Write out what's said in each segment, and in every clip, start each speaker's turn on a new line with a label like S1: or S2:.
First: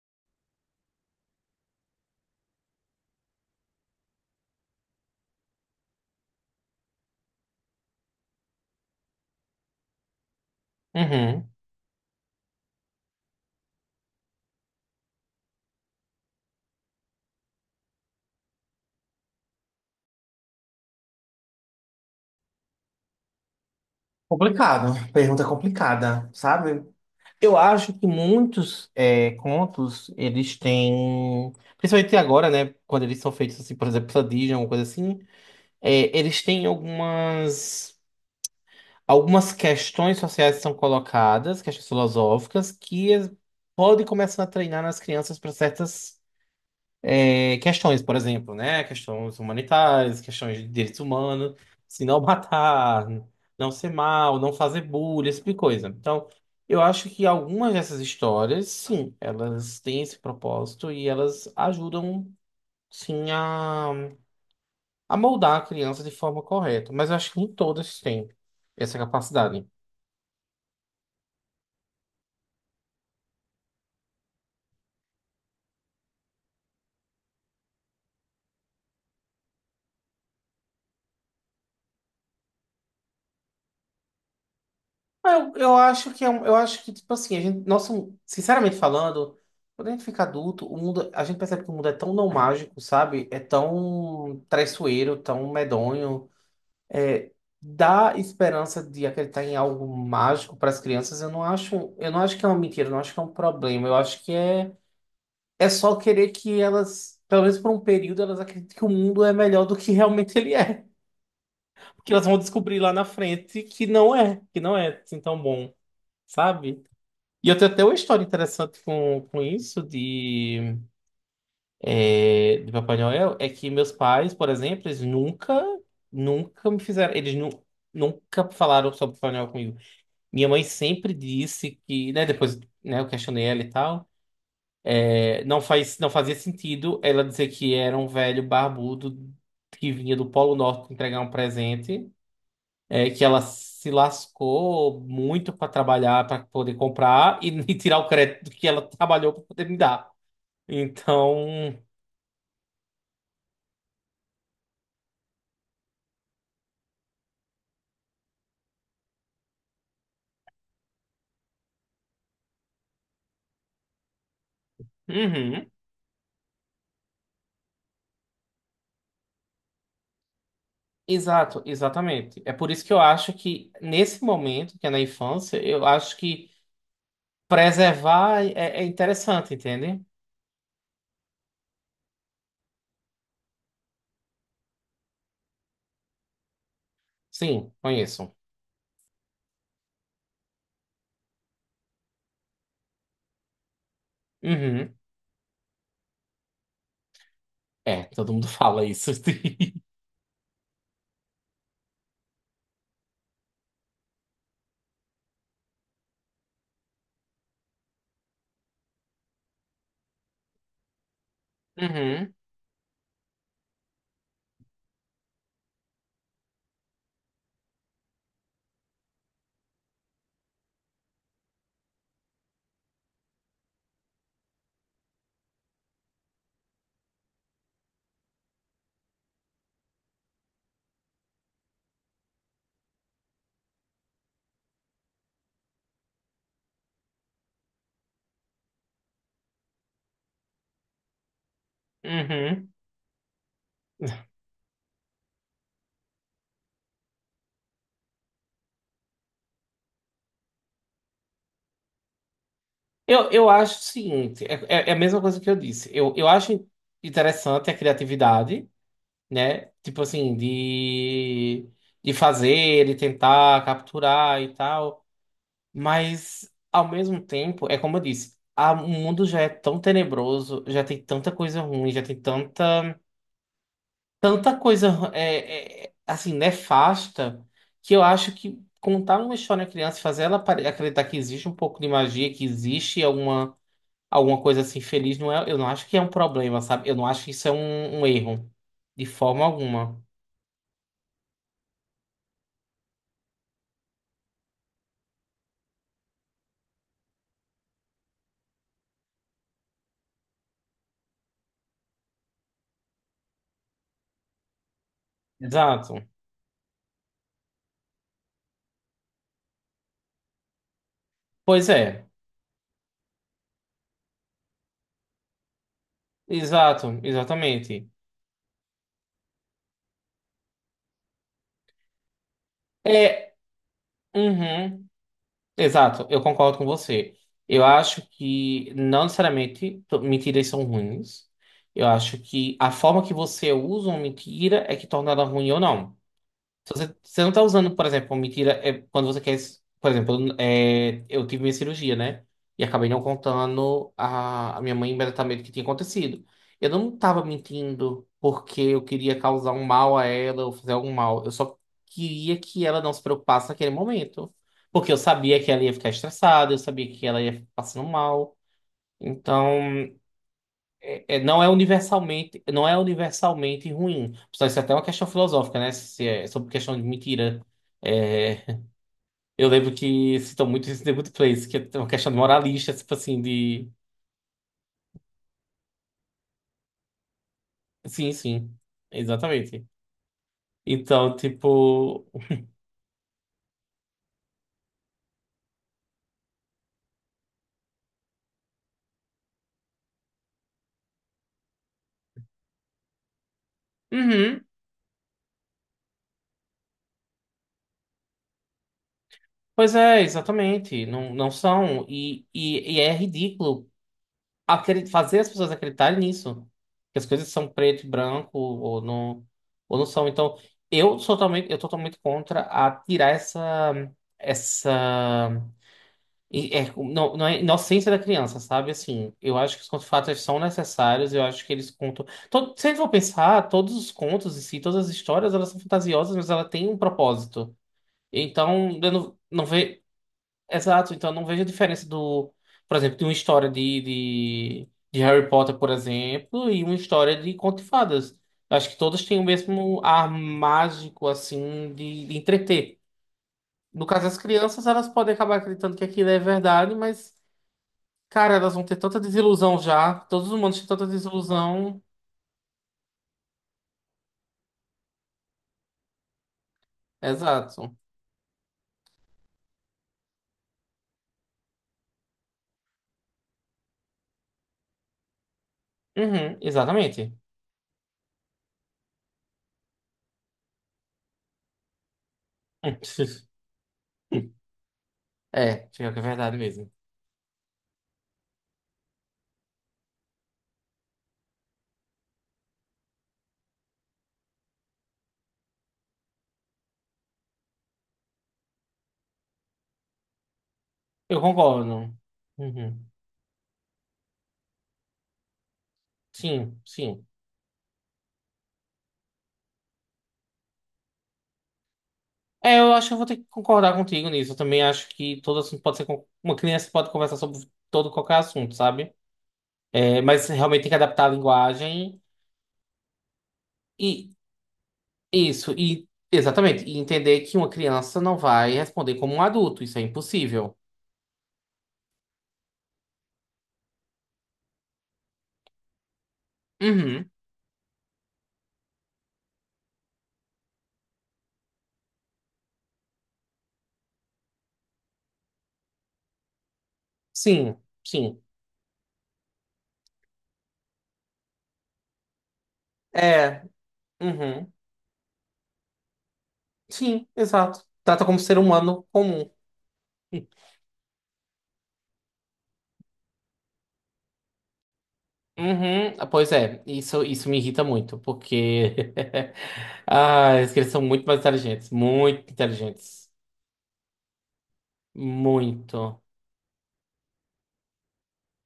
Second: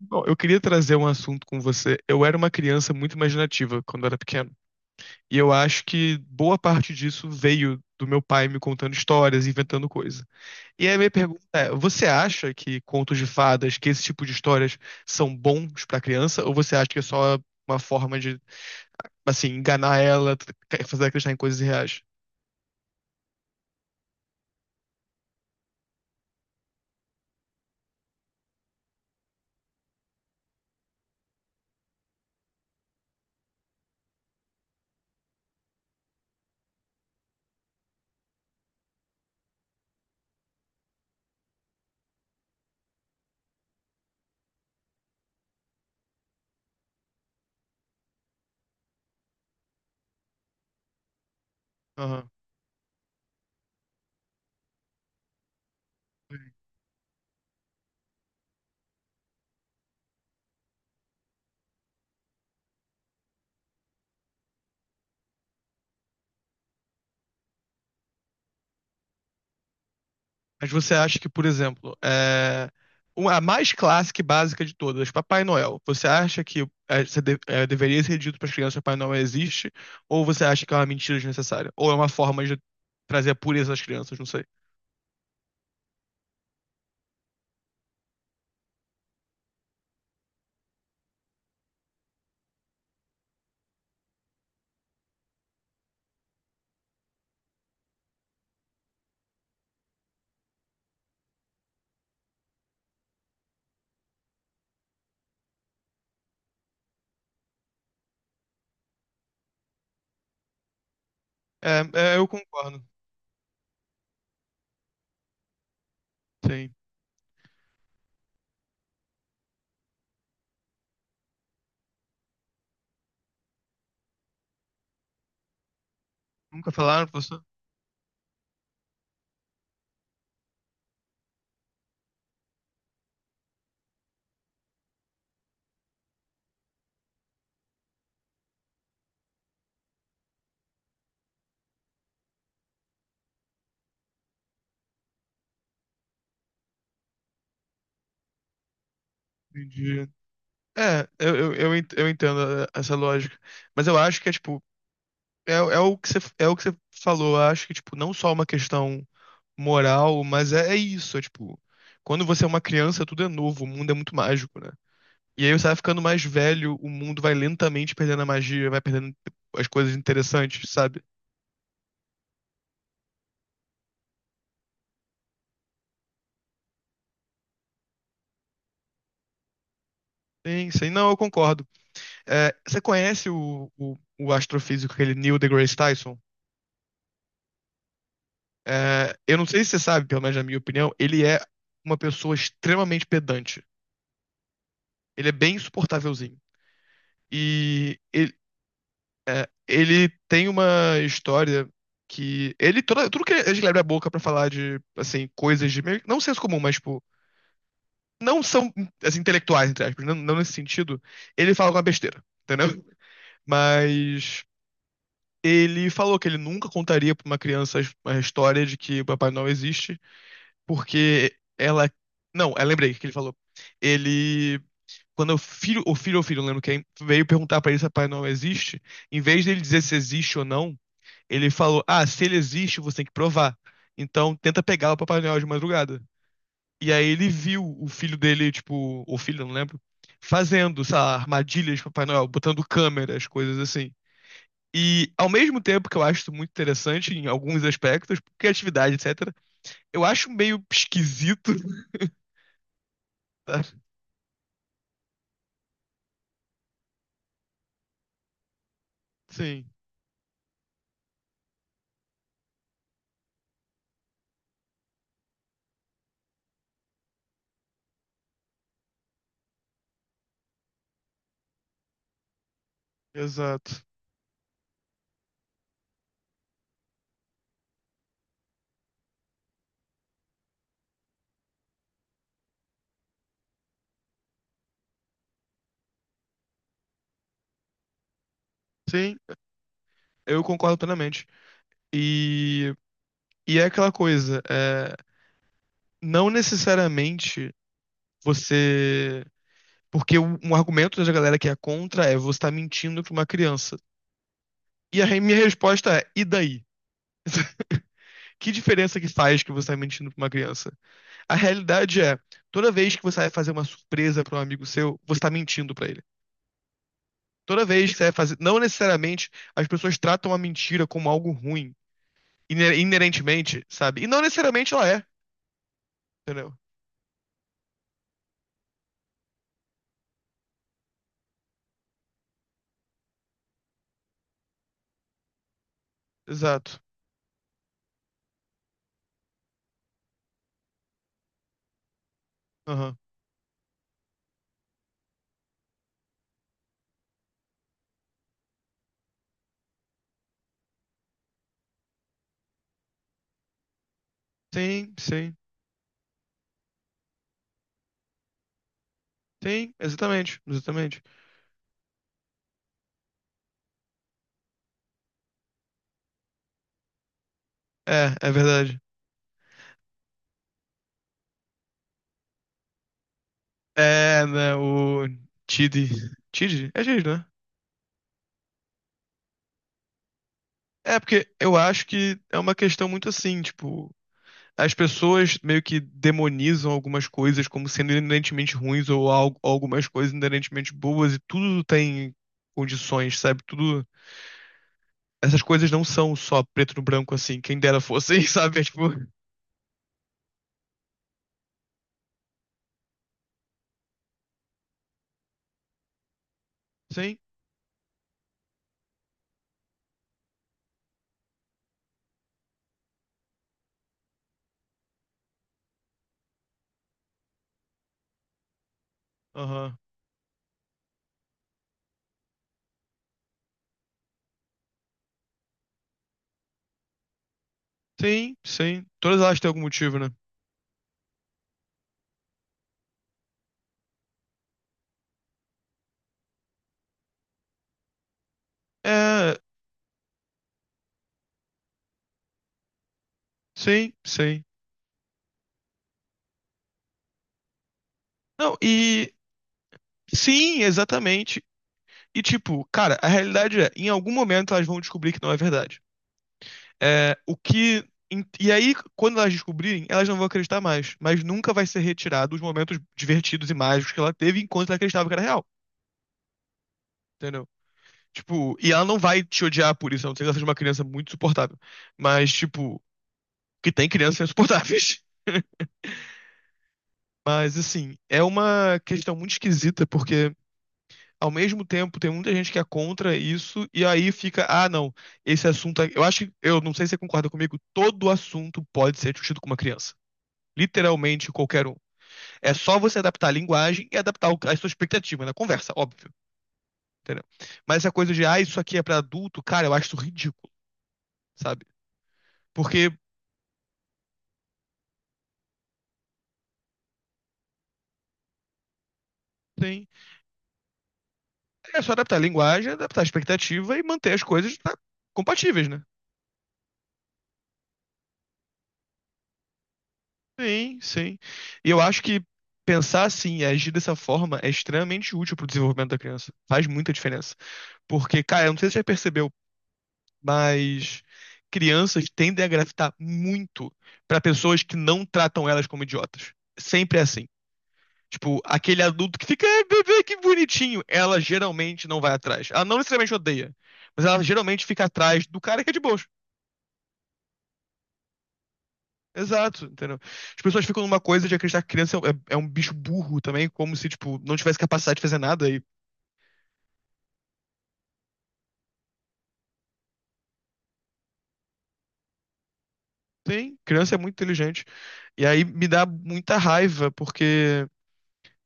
S1: Bom, eu queria trazer um assunto com você. Eu era uma criança muito imaginativa quando eu era pequeno. E eu acho que boa parte disso veio do meu pai me contando histórias, inventando coisa. E aí a minha pergunta
S2: Uhum.
S1: é: você acha que contos de fadas, que esse tipo de histórias são bons pra criança? Ou você acha que é só uma forma de, assim, enganar ela, fazer ela acreditar em coisas reais?
S2: Complicado, pergunta complicada, sabe? Eu acho que muitos contos, eles têm, principalmente agora, né, quando eles são feitos assim, por exemplo, pela Disney, alguma coisa assim, eles têm algumas questões sociais que são colocadas, questões filosóficas, que podem começar a treinar nas crianças para certas questões, por exemplo, né? Questões humanitárias, questões de direitos humanos, se não
S1: Aham.
S2: matar, não ser mal, não fazer bullying, esse tipo de coisa. Então, eu acho que algumas dessas histórias, sim, elas têm esse propósito e elas ajudam, sim, a moldar a criança de forma correta. Mas eu acho que nem todas têm essa capacidade.
S1: Mas você acha que, por exemplo, a mais clássica e básica de todas, Papai Noel, você acha que é, é, deveria ser dito para as crianças que Papai Noel existe? Ou você acha que é uma mentira desnecessária? Ou é uma forma de trazer a pureza às crianças? Não sei.
S2: Ah, eu acho que eu acho que, tipo assim, a gente, nossa, sinceramente falando, quando a gente fica adulto, a gente percebe que o mundo é tão não mágico, sabe? É tão traiçoeiro, tão medonho. É, dá esperança de acreditar em algo mágico para as crianças, eu não acho que é uma mentira, eu não acho que é um problema. Eu acho que é, é só querer que elas, pelo menos por um período, elas acreditem que o mundo é melhor do que realmente ele é. Que
S1: É, é, eu
S2: elas vão descobrir
S1: concordo.
S2: lá na frente que não é assim tão bom,
S1: Sim.
S2: sabe? E eu tenho até uma história interessante com isso de, de Papai Noel, é que meus pais, por exemplo, eles nunca,
S1: Nunca
S2: nunca me
S1: falaram
S2: fizeram,
S1: pra você?
S2: nunca falaram sobre Papai Noel comigo. Minha mãe sempre disse que, né, depois, né, eu questionei ela e tal, não fazia sentido ela dizer que era um velho barbudo que vinha do Polo Norte entregar um presente, que ela se lascou muito para trabalhar, para poder comprar e, e tirar o crédito que ela trabalhou para poder me
S1: Entendi.
S2: dar.
S1: É, eu, eu, eu
S2: Então,
S1: ent- eu entendo essa lógica. Mas eu acho que é, tipo, é o que você falou. Eu acho que, tipo, não só uma questão moral, mas é, é isso. É, tipo, quando você é uma criança, tudo é novo, o mundo é muito mágico, né? E aí você
S2: uhum,
S1: vai ficando mais velho, o mundo vai lentamente perdendo a magia, vai perdendo tipo, as coisas interessantes, sabe?
S2: exato, exatamente. É por isso que eu acho que nesse momento, que é na infância, eu acho que preservar é interessante, entende?
S1: Sim, sim. Não, eu concordo. É, você conhece o astrofísico, aquele Neil deGrasse Tyson?
S2: Sim, conheço.
S1: É, eu não sei se você sabe, pelo menos na minha opinião, ele é uma pessoa extremamente pedante.
S2: Uhum.
S1: Ele é bem insuportávelzinho. E
S2: É, todo
S1: ele,
S2: mundo fala isso.
S1: é, ele tem uma história que ele toda, tudo que ele abre a boca pra falar de assim coisas de meio, não senso comum, mas tipo, não são as intelectuais entre aspas, não, não nesse sentido. Ele fala uma besteira,
S2: Uhum,
S1: entendeu? Mas ele falou que ele nunca contaria pra uma criança a história de que o Papai Noel existe, porque ela não, eu lembrei o que ele falou. Ele quando o filho ou filho, não lembro quem, veio perguntar pra ele se o Papai Noel existe, em vez dele dizer se existe ou não, ele falou: Ah, se ele existe, você tem que provar. Então tenta pegar o Papai Noel de madrugada. E aí ele viu o filho dele, tipo, ou filho, eu não lembro, fazendo, sei lá, armadilhas de Papai Noel, botando
S2: uhum.
S1: câmeras, coisas assim. E ao mesmo tempo que eu acho isso muito interessante em alguns aspectos, criatividade, etc., eu acho meio esquisito.
S2: Eu
S1: Sabe?
S2: acho o seguinte, é a mesma coisa que eu disse. Eu acho interessante a criatividade, né?
S1: Sim,
S2: Tipo assim, de fazer, de tentar capturar e tal. Mas, ao mesmo tempo, é como eu disse, o mundo já é tão tenebroso, já tem tanta coisa ruim,
S1: exato.
S2: tanta coisa, assim, nefasta, que eu acho que contar uma história à criança, acreditar que existe um pouco de magia, alguma coisa assim feliz, eu não acho que é um problema, sabe? Eu não acho que isso é um erro, de
S1: Sim,
S2: forma alguma.
S1: eu concordo plenamente. E, e é aquela coisa, é, não necessariamente você. Porque um argumento da galera que é contra é você tá mentindo pra uma criança. E minha resposta
S2: Exato.
S1: é, e daí? Que diferença que faz que você tá mentindo pra uma criança? A
S2: Pois
S1: realidade
S2: é,
S1: é, toda vez que você vai fazer uma surpresa pra um amigo seu, você tá mentindo pra ele. Toda
S2: exatamente.
S1: vez que você vai fazer, não necessariamente as pessoas tratam a mentira como algo ruim,
S2: É,
S1: inerentemente, sabe? E não necessariamente ela
S2: uhum.
S1: é,
S2: Exato, eu
S1: entendeu?
S2: concordo com você. Eu acho que não necessariamente to- mentiras são ruins. Eu acho que a forma que você usa uma mentira é que torna ela ruim ou não. Se
S1: Exato.
S2: você, você não tá usando, por exemplo, mentira, é quando você quer. Por exemplo, eu tive minha cirurgia, né? E acabei
S1: Aham.
S2: não contando a minha mãe imediatamente o que tinha acontecido. Eu não tava mentindo porque eu queria causar um mal a ela ou fazer algum mal. Eu só queria que ela não se preocupasse naquele momento. Porque
S1: Sim,
S2: eu
S1: sim.
S2: sabia que ela ia ficar estressada, eu sabia que ela ia ficar passando mal.
S1: Sim,
S2: Então
S1: exatamente, exatamente.
S2: não é universalmente ruim. Só isso é até uma questão filosófica, né? Se é sobre questão de mentira.
S1: É, é
S2: É,
S1: verdade.
S2: eu lembro que citam muito isso em The Good Place, que é uma questão de moralista, tipo assim, de.
S1: É, né, o Tid. Tid? É Tid, né?
S2: Sim, sim. Exatamente.
S1: É,
S2: Então,
S1: porque eu acho
S2: tipo.
S1: que é uma questão muito assim, tipo, as pessoas meio que demonizam algumas coisas como sendo inerentemente ruins ou algo, algumas coisas inerentemente boas e tudo tem condições, sabe? Tudo.
S2: Uhum.
S1: Essas coisas não são só preto no branco assim, quem dera fosse, sabe? É tipo,
S2: Pois é, exatamente. Não, não são. E é ridículo. Fazer as pessoas acreditarem nisso. Que as
S1: sim,
S2: coisas são preto e branco, ou não são. Então, eu tô totalmente contra a tirar essa. Essa. É, não, não é inocência da criança, sabe? Assim, eu acho que os
S1: aham.
S2: contos fatos são necessários, eu acho que eles contam. Todo, se a gente for pensar, todos os contos em si, todas as histórias, elas são fantasiosas, mas ela tem um propósito.
S1: Sim,
S2: Então,
S1: sim.
S2: eu não,
S1: Todas elas
S2: não
S1: têm algum
S2: vejo.
S1: motivo, né?
S2: Exato, então não vejo a diferença do, por exemplo, de uma história de Harry Potter, por exemplo, e uma história de Conto de Fadas. Acho que todas têm o
S1: É,
S2: mesmo ar mágico, assim, de entreter. No
S1: sim,
S2: caso das
S1: sim.
S2: crianças, elas podem acabar acreditando que aquilo é verdade, mas, cara, elas
S1: Não,
S2: vão ter tanta
S1: e
S2: desilusão já. Todos os humanos
S1: sim,
S2: têm tanta
S1: exatamente.
S2: desilusão.
S1: E, tipo, cara, a realidade é, em algum momento elas vão descobrir que não é verdade. É, o
S2: Exato.
S1: que. E aí, quando elas descobrirem, elas não vão acreditar mais. Mas nunca vai ser retirado os momentos divertidos e mágicos que ela teve enquanto ela acreditava que era real.
S2: Uhum, exatamente.
S1: Entendeu? Tipo, e ela não vai te odiar por isso, a não ser que ela seja uma criança muito insuportável. Mas, tipo, que tem crianças insuportáveis.
S2: É, pior que é verdade mesmo.
S1: Mas, assim, é uma questão muito esquisita, porque ao mesmo tempo, tem muita gente que é contra isso, e aí fica, ah, não, esse assunto. Eu acho que, eu não sei se você concorda comigo, todo assunto pode ser discutido com uma criança.
S2: Eu
S1: Literalmente qualquer um.
S2: concordo.
S1: É só
S2: Uhum.
S1: você adaptar a linguagem e adaptar a sua expectativa na conversa, óbvio.
S2: Sim, sim.
S1: Entendeu? Mas essa coisa de, ah, isso aqui é pra adulto, cara, eu acho isso ridículo, sabe?
S2: É, eu acho
S1: Porque
S2: que eu vou ter que concordar contigo nisso. Eu também acho que todo assunto pode ser. Uma criança pode conversar sobre todo qualquer assunto, sabe?
S1: tem.
S2: É, mas realmente tem que adaptar a
S1: É só
S2: linguagem
S1: adaptar a linguagem, adaptar a expectativa e
S2: e
S1: manter as coisas tá,
S2: isso,
S1: compatíveis, né?
S2: e exatamente, e entender que uma criança não vai responder como um adulto, isso é impossível.
S1: Sim, sim. E eu acho que pensar assim e agir dessa forma é extremamente útil pro desenvolvimento da criança. Faz muita
S2: Uhum.
S1: diferença. Porque, cara, eu não sei se você já percebeu, mas crianças tendem a gravitar muito pra pessoas que não tratam elas como idiotas. Sempre é assim.
S2: Sim, sim.
S1: Tipo, aquele adulto que fica, ai, bebê, que bonitinho. Ela geralmente não vai atrás. Ela não necessariamente
S2: É,
S1: odeia, mas ela
S2: uhum.
S1: geralmente fica atrás do cara que é de boa.
S2: Sim, exato. Trata como ser humano comum.
S1: Exato, entendeu? As pessoas ficam numa coisa de acreditar que criança é, é um bicho burro também, como se, tipo, não tivesse capacidade de fazer nada. E
S2: Uhum. Ah, pois é, isso me irrita muito, porque ah, eles são muito mais inteligentes, muito inteligentes.
S1: tem, criança é muito inteligente. E aí me dá
S2: Muito.
S1: muita raiva, porque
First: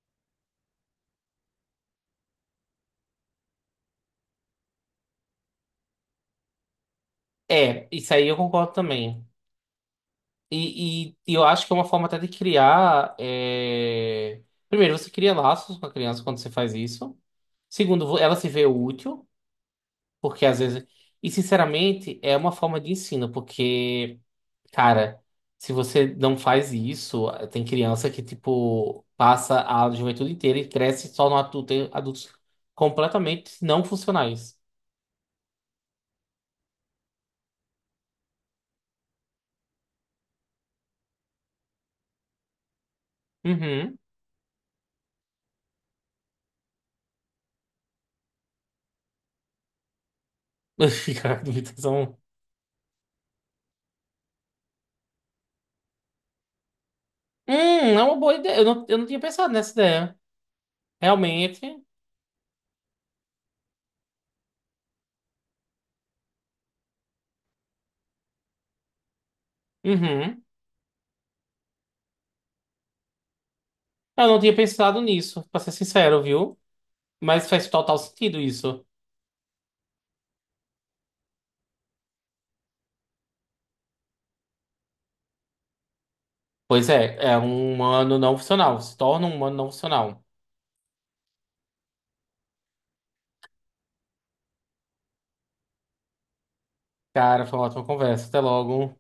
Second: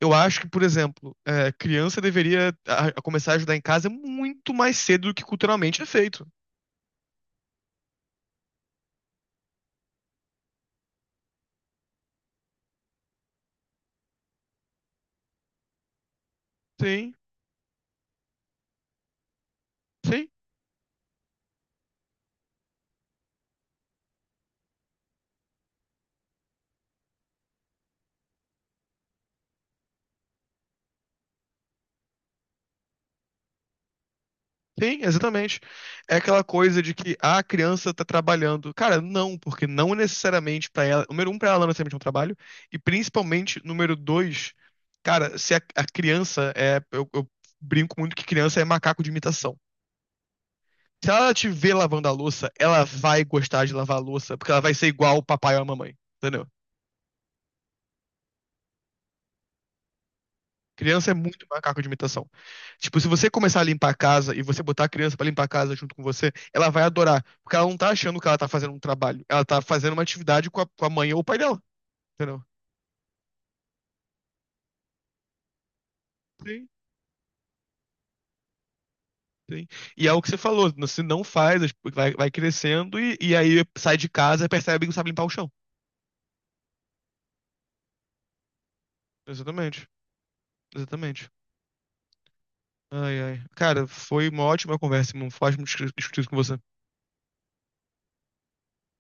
S1: eu acho que, por exemplo, é, criança deveria a começar a ajudar em casa muito mais cedo do que culturalmente é feito.
S2: É, isso aí eu concordo também. E eu acho que é uma forma até de criar. Primeiro, você cria laços com a criança quando você faz
S1: Sim,
S2: isso. Segundo, ela se vê útil,
S1: sim.
S2: porque às vezes. E sinceramente, é uma forma de ensino, porque, cara, se você não faz isso, tem criança que, tipo, passa a juventude inteira e cresce só no adulto, tem adultos completamente não funcionais.
S1: Sim, exatamente. É aquela coisa de que ah, a criança tá trabalhando. Cara, não, porque não necessariamente pra ela. Número um, pra ela não é necessariamente é um trabalho. E principalmente, número
S2: Uhum.
S1: dois, cara, se a criança é. Eu brinco muito que criança é macaco de imitação. Se ela
S2: Cara,
S1: te vê lavando a louça, ela vai gostar de lavar a louça, porque ela vai ser igual o papai ou a mamãe. Entendeu?
S2: hum, é uma boa ideia. Eu não tinha pensado nessa ideia.
S1: Criança é muito macaco
S2: Realmente.
S1: de imitação. Tipo, se você começar a limpar a casa e você botar a criança pra limpar a casa junto com você, ela vai adorar. Porque ela não tá achando que ela tá fazendo um trabalho. Ela tá fazendo uma
S2: Uhum.
S1: atividade com com a mãe ou o pai dela. Entendeu?
S2: Eu não tinha pensado nisso, pra ser sincero, viu?
S1: Sim,
S2: Mas faz total sentido isso.
S1: sim. E é o que você falou. Você não faz, vai crescendo e aí sai de casa e percebe que não sabe limpar o chão.
S2: Pois é, é um humano não funcional. Se torna um humano não
S1: Exatamente.
S2: funcional.
S1: Exatamente. Ai, ai. Cara, foi uma ótima conversa, irmão. Foi ótimo discutir isso com você.
S2: Cara, foi uma ótima conversa. Até logo.